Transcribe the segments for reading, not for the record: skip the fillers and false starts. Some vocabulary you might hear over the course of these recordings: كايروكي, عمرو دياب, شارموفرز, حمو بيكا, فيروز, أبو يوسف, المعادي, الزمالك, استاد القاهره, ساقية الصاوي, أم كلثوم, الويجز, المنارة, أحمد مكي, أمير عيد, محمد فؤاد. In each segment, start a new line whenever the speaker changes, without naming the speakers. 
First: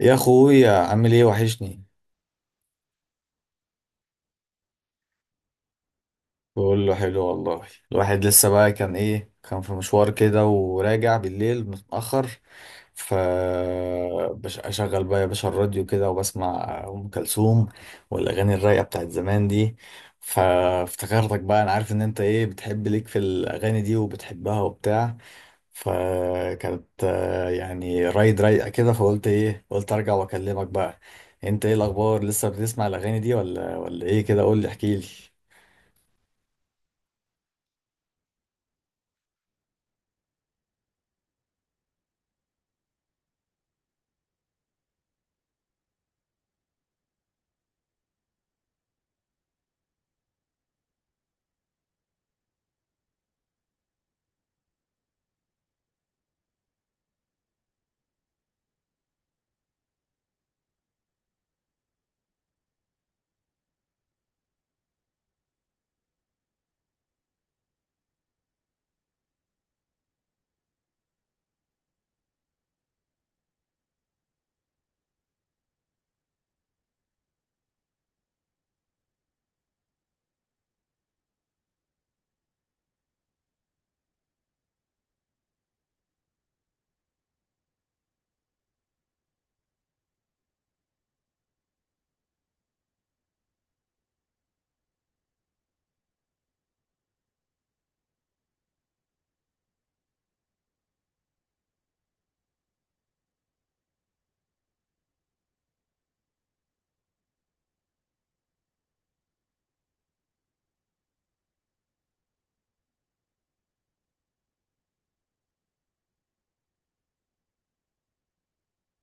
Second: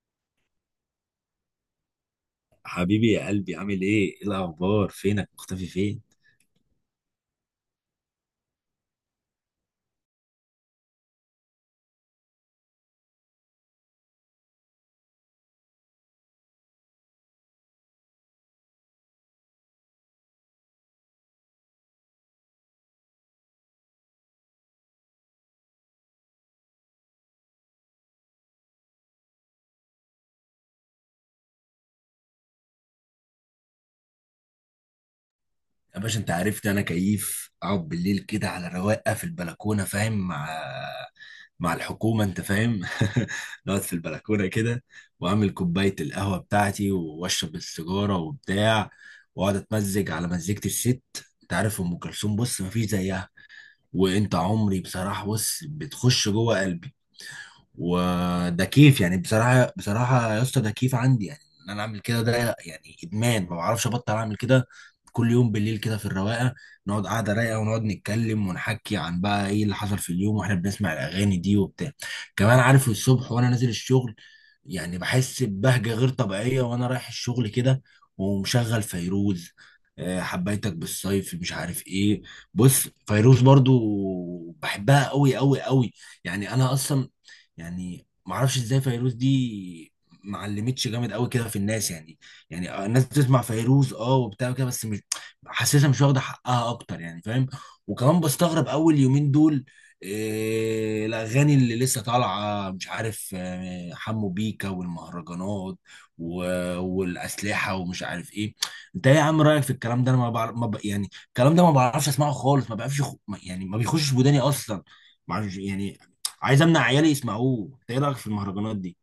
يا اخويا، عامل ايه؟ وحشني.
حبيبي يا قلبي عامل ايه؟ ايه الاخبار؟ فينك مختفي فين؟
بقول له حلو والله. الواحد لسه بقى كان ايه، كان في مشوار كده وراجع بالليل متأخر. ف اشغل بقى يا باشا الراديو كده وبسمع ام كلثوم والاغاني الرايقه بتاعت زمان دي. فافتكرتك بقى، انا عارف ان انت ايه، بتحب ليك في الاغاني دي وبتحبها وبتاع. فكانت يعني رايد رايقه كده، فقلت ايه، قلت ارجع واكلمك بقى. انت ايه الاخبار؟ لسه بتسمع الاغاني دي ولا ايه؟ كده قول لي، احكي لي.
يا باشا انت عرفت انا كيف اقعد بالليل كده على رواقه في البلكونه فاهم مع الحكومه انت فاهم نقعد في البلكونه كده، واعمل كوبايه القهوه بتاعتي واشرب السيجاره وبتاع، واقعد اتمزج على مزيكه الست. انت عارف ام كلثوم، بص مفيش زيها. وانت عمري بصراحه، بص بتخش جوه قلبي. وده كيف يعني، بصراحه بصراحه يا اسطى، ده كيف عندي يعني ان انا اعمل كده، ده يعني ادمان ما بعرفش ابطل اعمل كده. كل يوم بالليل كده في الرواقه، نقعد قعده رايقه ونقعد نتكلم ونحكي عن بقى ايه اللي حصل في اليوم، واحنا بنسمع الاغاني دي وبتاع. كمان عارف الصبح وانا نازل الشغل، يعني بحس ببهجه غير طبيعيه وانا رايح الشغل كده، ومشغل فيروز. حبيتك بالصيف، مش عارف ايه. بص فيروز برضو بحبها قوي قوي قوي. يعني انا اصلا يعني ما اعرفش ازاي فيروز دي ما علمتش جامد قوي كده في الناس يعني. يعني الناس بتسمع فيروز اه وبتاع كده، بس مش حاسسها مش واخده حقها اكتر، يعني فاهم. وكمان بستغرب اول يومين دول، إيه الاغاني اللي لسه طالعه، مش عارف حمو بيكا والمهرجانات والاسلحه ومش عارف ايه. انت ايه يا عم رايك في الكلام ده؟ انا ما بعرف ما ب... يعني الكلام ده ما بعرفش اسمعه خالص، ما بعرفش يعني ما بيخشش وداني اصلا، معرفش يعني. عايز امنع عيالي يسمعوه. انت ايه رايك في المهرجانات دي؟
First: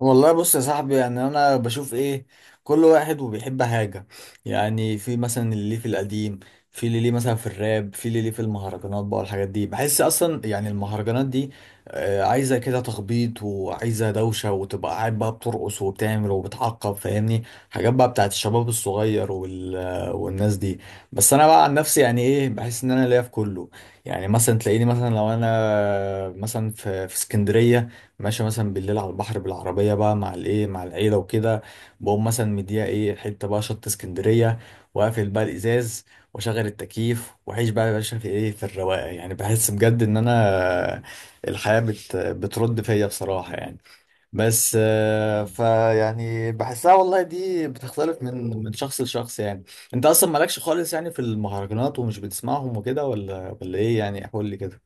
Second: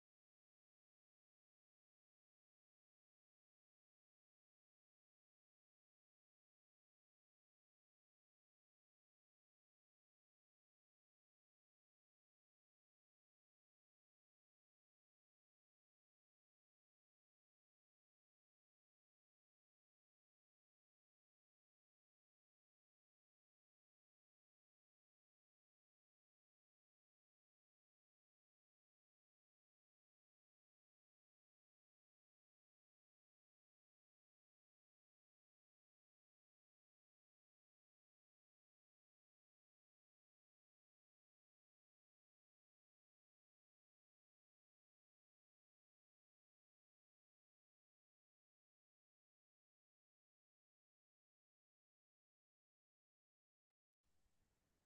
والله بص يا صاحبي، يعني انا بشوف ايه، كل واحد وبيحب حاجة. يعني في مثلا اللي ليه في القديم، في اللي ليه مثلا في الراب، في اللي ليه في المهرجانات بقى والحاجات دي. بحس اصلا يعني المهرجانات دي عايزة كده تخبيط وعايزة دوشة وتبقى قاعد بقى بترقص وبتعمل وبتعقب، فاهمني؟ حاجات بقى بتاعت الشباب الصغير وال... والناس دي. بس انا بقى عن نفسي يعني ايه، بحس ان انا ليا في كله. يعني مثلا تلاقيني مثلا لو انا مثلا في اسكندرية ماشي مثلا بالليل على البحر بالعربية بقى مع الايه، مع العيلة وكده، بقوم مثلا مديها ايه حتة بقى شط اسكندرية، واقفل بقى الإزاز واشغل التكييف واعيش بقى يا باشا في ايه، في الرواقة. يعني بحس بجد ان انا الحياة بترد فيا بصراحة يعني. بس فيعني بحسها والله دي بتختلف من شخص لشخص يعني. انت اصلا مالكش خالص يعني في المهرجانات ومش بتسمعهم وكده ولا ايه يعني؟ قول لي كده.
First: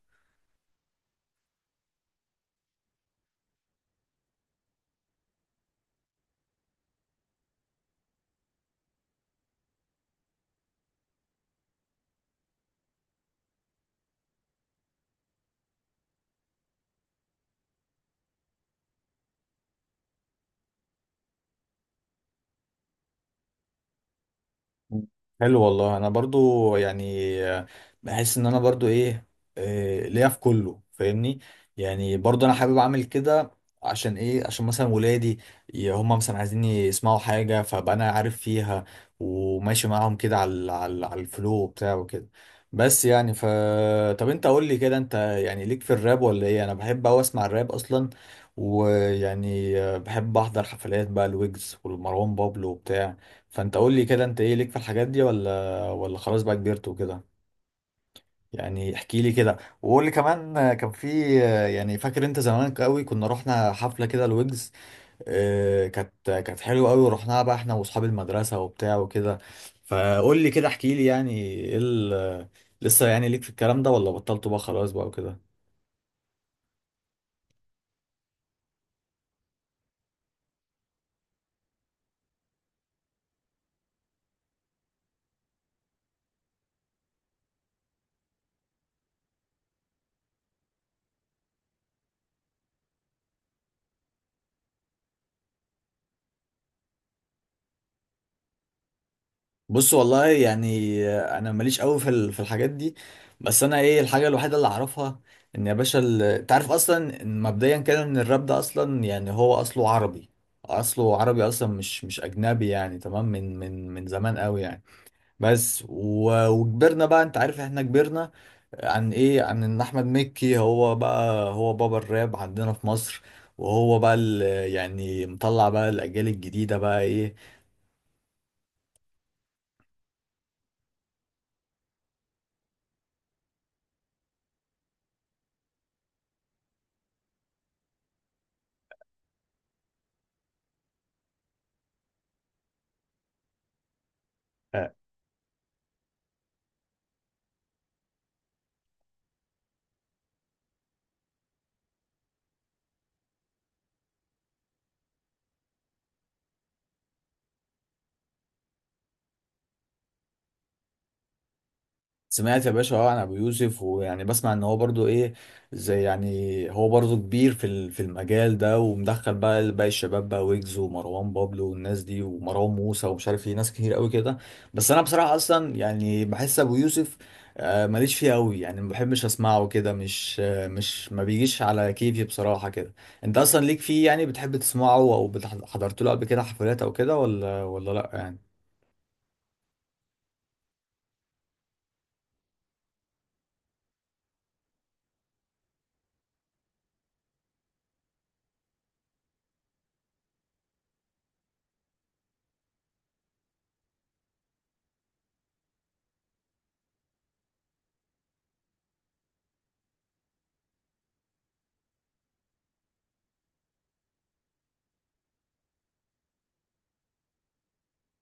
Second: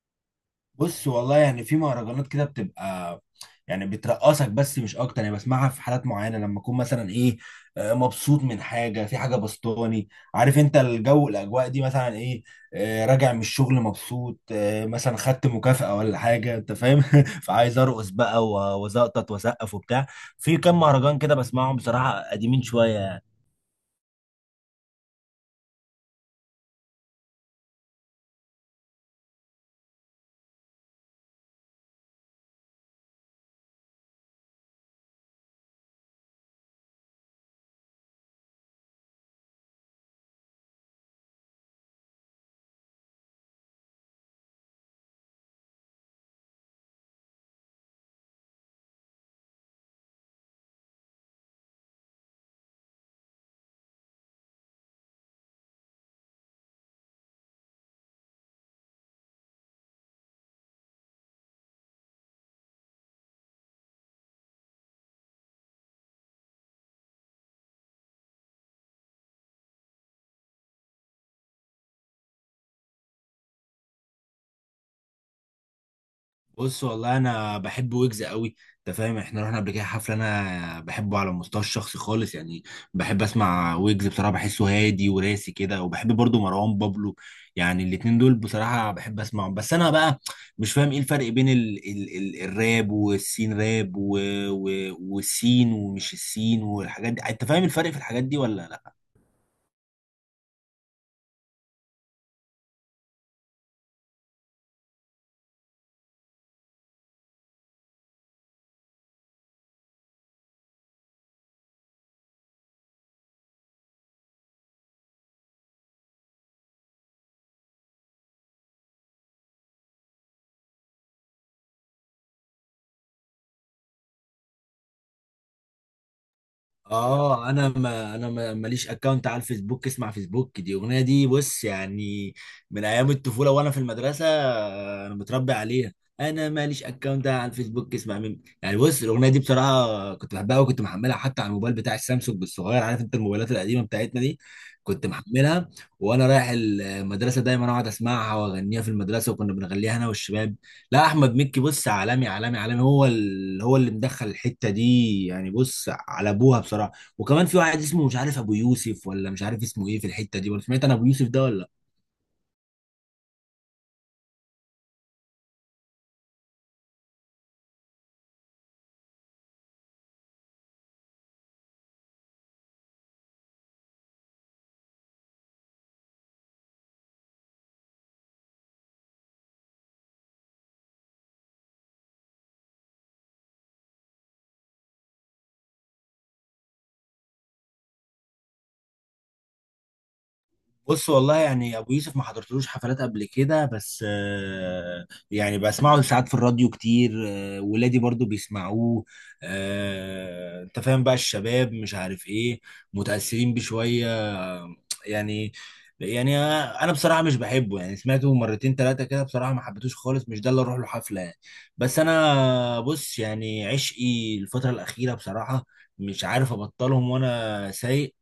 بص والله، يعني في مهرجانات كده بتبقى يعني بترقصك، بس مش اكتر. يعني بسمعها في حالات معينه، لما اكون مثلا ايه، مبسوط من حاجه، في حاجه بسطاني. عارف انت الجو، الاجواء دي، مثلا ايه، راجع من الشغل مبسوط، مثلا خدت مكافاه ولا حاجه، انت فاهم فعايز ارقص بقى وزقطط واسقف وبتاع. في كام مهرجان كده بسمعهم بصراحه، قديمين شويه يعني.
حلو والله. انا برضو يعني بحس ان انا برضو ايه، ليا في كله فاهمني. يعني برضو انا حابب اعمل كده، عشان ايه، عشان مثلا ولادي هم مثلا عايزين يسمعوا حاجة، فبقى انا عارف فيها وماشي معاهم كده على على الفلو بتاعه كده. بس يعني طب انت قول لي كده، انت يعني ليك في الراب ولا ايه؟ انا بحب اوي اسمع الراب اصلا، ويعني بحب احضر حفلات بقى الويجز والمروان بابلو وبتاع. فانت قول لي كده، انت ايه ليك في الحاجات دي، ولا خلاص بقى كبرت وكده؟ يعني احكي لي كده، وقول لي كمان كان في. يعني فاكر انت زمان قوي كنا رحنا حفله كده الويجز؟ اه كانت حلوه قوي، ورحناها بقى احنا واصحاب المدرسه وبتاع وكده. فقول لي كده، احكي لي يعني ايه لسه يعني ليك في الكلام ده، ولا بطلته بقى خلاص بقى وكده؟
بص والله انا بحب ويجز قوي. انت فاهم احنا رحنا قبل كده حفله. انا بحبه على المستوى الشخصي خالص يعني، بحب اسمع ويجز بصراحه، بحسه هادي وراسي كده. وبحب برضو مروان بابلو. يعني الاتنين دول بصراحه بحب اسمعهم. بس انا بقى مش فاهم ايه الفرق بين ال الراب والسين راب والسين ومش السين والحاجات دي. انت فاهم الفرق في الحاجات دي ولا لا؟
بص والله يعني انا ماليش قوي في الحاجات دي. بس انا ايه الحاجه الوحيده اللي اعرفها، ان يا باشا انت عارف اصلا إن مبدئيا كده ان الراب ده اصلا يعني هو اصله عربي، اصله عربي اصلا مش اجنبي يعني، تمام من من زمان قوي يعني. بس وكبرنا بقى انت عارف احنا كبرنا، عن ايه، عن ان احمد مكي هو بقى هو بابا الراب عندنا في مصر. وهو بقى يعني مطلع بقى الاجيال الجديده بقى ايه.
اه انا ما ماليش اكونت على الفيسبوك اسمع فيسبوك دي اغنيه دي. بص يعني من ايام الطفوله وانا في المدرسه، انا متربي عليها. انا ماليش اكونت على الفيسبوك اسمع مين يعني. بص الاغنيه دي بصراحه كنت بحبها، وكنت محملها حتى على الموبايل بتاع السامسونج الصغير، عارف انت الموبايلات القديمه بتاعتنا دي، كنت محملها وانا رايح المدرسه، دايما اقعد اسمعها واغنيها في المدرسه، وكنا بنغنيها انا والشباب. لا احمد مكي بص عالمي عالمي عالمي، هو اللي مدخل الحته دي يعني، بص على ابوها بصراحه. وكمان في واحد اسمه مش عارف، ابو يوسف ولا مش عارف اسمه ايه في الحته دي، ولا سمعت انا ابو يوسف ده ولا؟
سمعت يا باشا اه عن ابو يوسف، ويعني بسمع ان هو برضو ايه، زي يعني هو برضو كبير في المجال ده، ومدخل بقى باقي الشباب بقى ويجز ومروان بابلو والناس دي ومروان موسى ومش عارف ايه، ناس كتير قوي كده. بس انا بصراحة اصلا يعني بحس ابو يوسف ماليش فيه قوي يعني، ما بحبش اسمعه كده مش ما بيجيش على كيفي بصراحة كده. انت اصلا ليك فيه يعني، بتحب تسمعه او حضرت له قبل كده حفلات او كده، ولا لا يعني؟
بص والله يعني ابو يوسف ما حضرتلوش حفلات قبل كده، بس يعني بسمعه ساعات في الراديو كتير، ولادي برضو بيسمعوه، انت فاهم بقى الشباب مش عارف ايه، متأثرين بشوية. آه، يعني يعني انا بصراحة مش بحبه، يعني سمعته مرتين ثلاثة كده بصراحة، ما حبيتوش خالص، مش ده اللي اروح له حفلة يعني. بس انا بص يعني عشقي الفترة الأخيرة بصراحة، مش عارف ابطلهم وانا سايق،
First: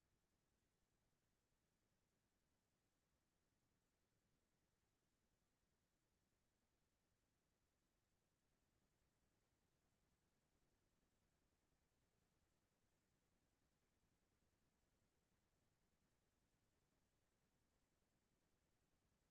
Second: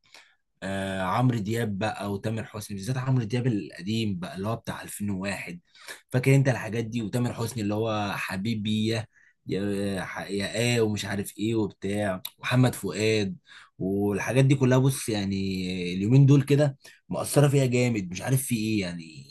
آه عمرو دياب بقى وتامر حسني، بالذات عمرو دياب القديم بقى اللي هو بتاع 2001، فاكر انت الحاجات دي، وتامر حسني اللي هو حبيبي يا يا ايه ومش عارف ايه وبتاع، محمد فؤاد والحاجات دي كلها. بص يعني اليومين دول كده مأثرة فيها جامد، مش عارف في ايه يعني.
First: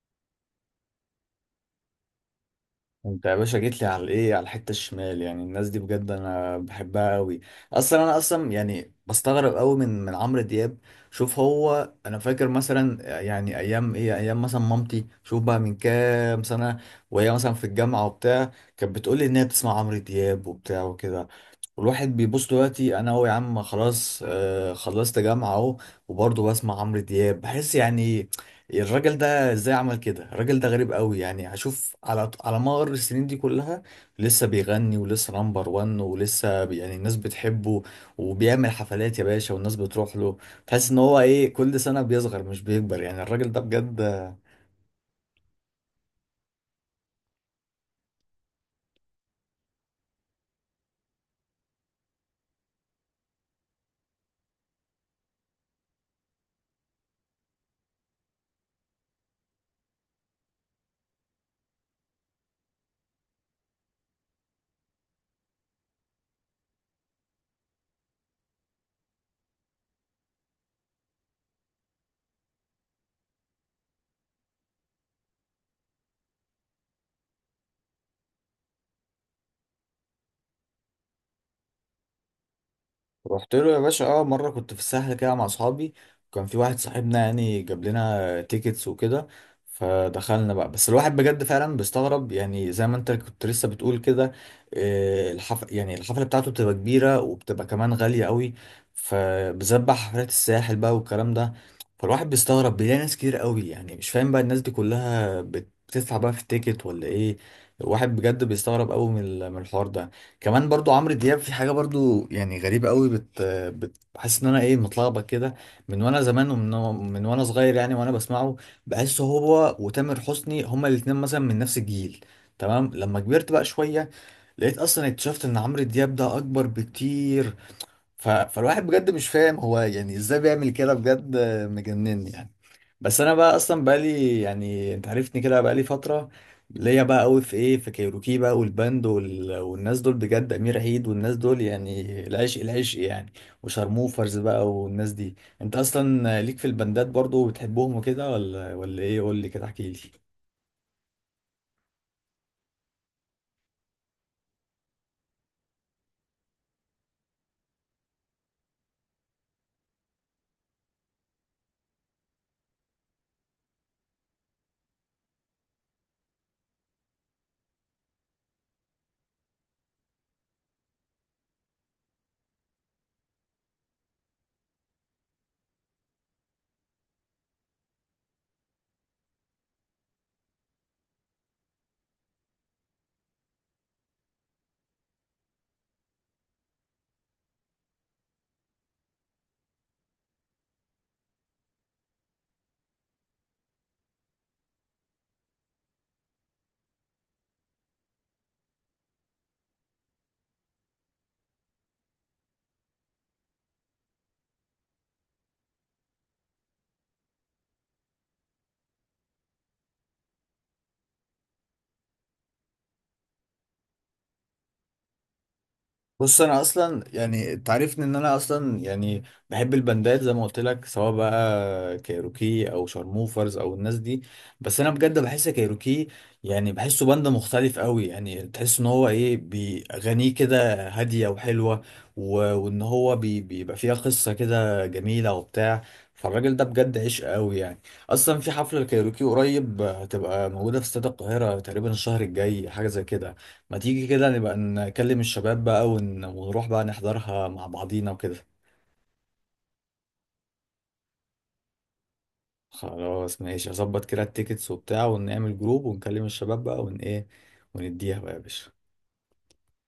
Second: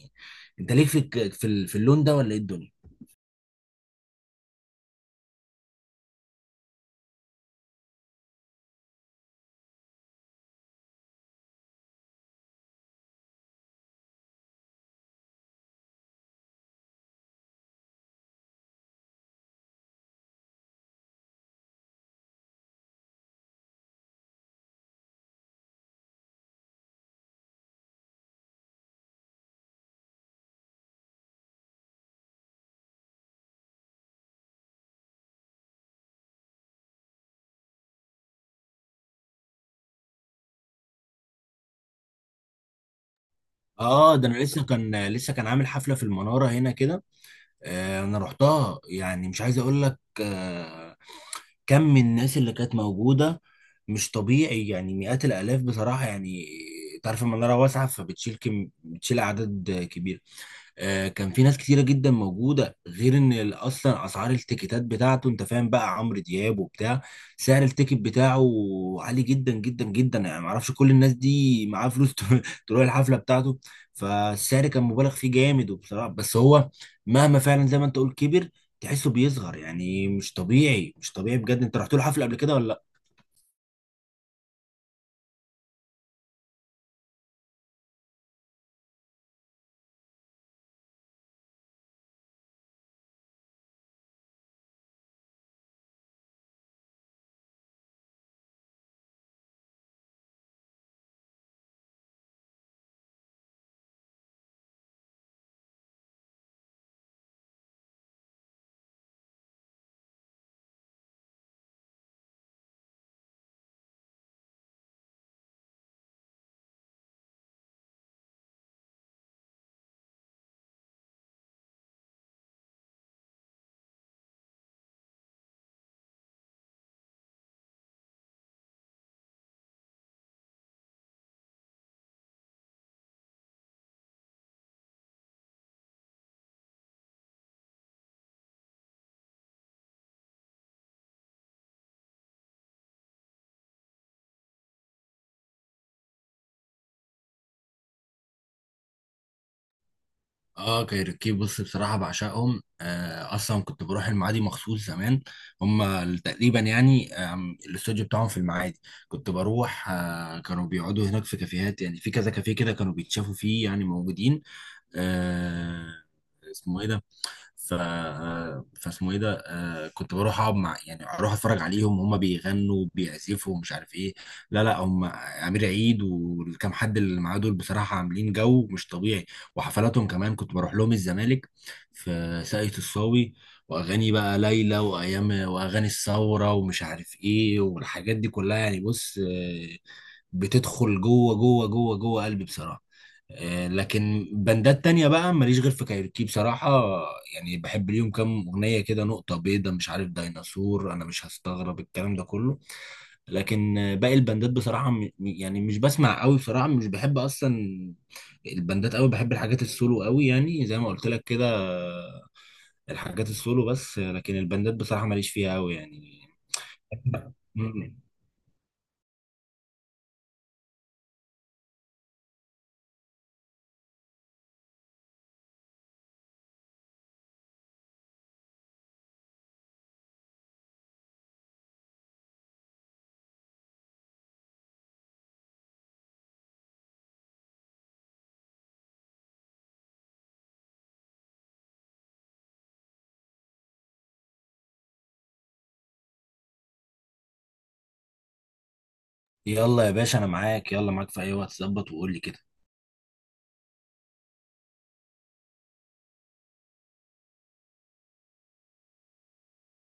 انت ليك في في اللون ده ولا ايه الدنيا؟
انت يا باشا جيت لي على الايه، على الحته الشمال يعني. الناس دي بجد انا بحبها قوي. اصلا انا اصلا يعني بستغرب قوي من عمرو دياب. شوف هو انا فاكر مثلا يعني ايام ايه، ايام مثلا مامتي، شوف بقى من كام سنه، وهي مثلا في الجامعه وبتاع كانت بتقول لي ان هي بتسمع عمرو دياب وبتاع وكده. والواحد بيبص دلوقتي انا اهو يا عم خلاص، آه خلصت جامعه اهو، وبرضه بسمع عمرو دياب. بحس يعني الراجل ده ازاي عمل كده؟ الراجل ده غريب قوي يعني، هشوف على مر السنين دي كلها لسه بيغني ولسه نمبر وان ولسه يعني الناس بتحبه وبيعمل حفلات يا باشا والناس بتروح له. تحس ان هو ايه، كل سنه بيصغر مش بيكبر يعني، الراجل ده بجد.
اه ده انا لسه كان عامل حفلة في المنارة هنا كده، انا رحتها. يعني مش عايز اقول لك كم من الناس اللي كانت موجودة، مش طبيعي يعني، مئات الآلاف بصراحة يعني. تعرف المنارة واسعة، فبتشيل كم بتشيل أعداد كبيرة. كان في ناس كتيرة جدا موجودة، غير ان اصلا اسعار التيكيتات بتاعته، انت فاهم بقى عمرو دياب وبتاع، سعر التيكت بتاعه عالي جدا جدا جدا يعني. معرفش كل الناس دي معاه فلوس تروح الحفلة بتاعته. فالسعر كان مبالغ فيه جامد وبصراحة، بس هو مهما فعلا زي ما انت قلت كبر، تحسه بيصغر، يعني مش طبيعي مش طبيعي بجد. انت رحت له حفلة قبل كده ولا؟
رحت له يا باشا، اه مره كنت في الساحل كده مع اصحابي، وكان في واحد صاحبنا يعني جاب لنا تيكتس وكده فدخلنا بقى. بس الواحد بجد فعلا بيستغرب، يعني زي ما انت كنت لسه بتقول كده، يعني الحفله بتاعته بتبقى كبيره وبتبقى كمان غاليه قوي. فبالذات بقى حفلات الساحل بقى والكلام ده، فالواحد بيستغرب بيلاقي ناس كتير قوي. يعني مش فاهم بقى الناس دي كلها بتدفع بقى في التيكت ولا ايه؟ الواحد بجد بيستغرب قوي من الحوار ده. كمان برضو عمرو دياب في حاجة برضو يعني غريبة قوي، بتحس ان انا ايه، متلخبط كده. من وانا زمان، ومن وانا صغير يعني وانا بسمعه. بحس هو وتامر حسني هما الاتنين مثلا من نفس الجيل، تمام. لما كبرت بقى شوية لقيت اصلا، اكتشفت ان عمرو دياب ده اكبر بكتير. فالواحد بجد مش فاهم هو يعني ازاي بيعمل كده، بجد مجنني يعني. بس انا بقى اصلا بقالي يعني، انت عرفتني كده، بقالي فتره ليا بقى قوي في ايه، في كايروكي بقى والباند والناس دول بجد، امير عيد والناس دول يعني العشق العشق يعني. وشارموفرز بقى والناس دي. انت اصلا ليك في الباندات برضو وبتحبهم وكده، ولا ايه؟ قول لي كده، احكي لي.
اه كايروكي بص بصراحة بعشقهم. آه اصلا كنت بروح المعادي مخصوص زمان، هم تقريبا يعني، الاستوديو بتاعهم في المعادي، كنت بروح. آه كانوا بيقعدوا هناك في كافيهات، يعني في كذا كافيه كده كانوا بيتشافوا فيه يعني موجودين. آه اسمه ايه ده، ف فاسمه ايه ده. كنت بروح اقعد مع، يعني اروح اتفرج عليهم وهم بيغنوا بيعزفوا ومش عارف ايه. لا لا، هم امير عيد والكام حد اللي معاه دول بصراحه عاملين جو مش طبيعي. وحفلاتهم كمان كنت بروح لهم الزمالك في ساقية الصاوي، واغاني بقى ليلى وايام واغاني الثوره ومش عارف ايه والحاجات دي كلها يعني. بص بتدخل جوه جوه جوه جوه قلبي بصراحه. لكن بندات تانية بقى ماليش غير في كايروكي بصراحة، يعني بحب ليهم كام أغنية كده، نقطة بيضة، مش عارف، ديناصور، أنا مش هستغرب الكلام ده كله. لكن باقي البندات بصراحة يعني مش بسمع قوي بصراحة، مش بحب أصلا البندات قوي، بحب الحاجات السولو قوي، يعني زي ما قلت لك كده، الحاجات السولو بس. لكن البندات بصراحة ماليش فيها قوي يعني.
بص انا اصلا يعني انت
مم.
عارفني ان انا اصلا يعني بحب البندات زي ما قلت لك، سواء بقى كايروكي او شارموفرز او الناس دي. بس انا بجد بحس كايروكي يعني بحسه بند مختلف قوي، يعني تحس ان هو ايه، بيغنيه كده هاديه وحلوه، و... وان هو بيبقى فيها قصه كده جميله وبتاع. فالراجل ده بجد عشق قوي يعني. اصلا في حفله الكايروكي قريب هتبقى موجوده في استاد القاهره تقريبا الشهر الجاي حاجه زي كده، ما تيجي كده نبقى نكلم الشباب بقى ونروح بقى نحضرها مع بعضينا وكده.
يلا يا باشا أنا معاك، يلا معاك في أي وقت، ظبط وقول لي كده.
خلاص ماشي، هظبط كده التيكتس وبتاع ونعمل جروب ونكلم الشباب بقى ايه، ونديها بقى يا باشا.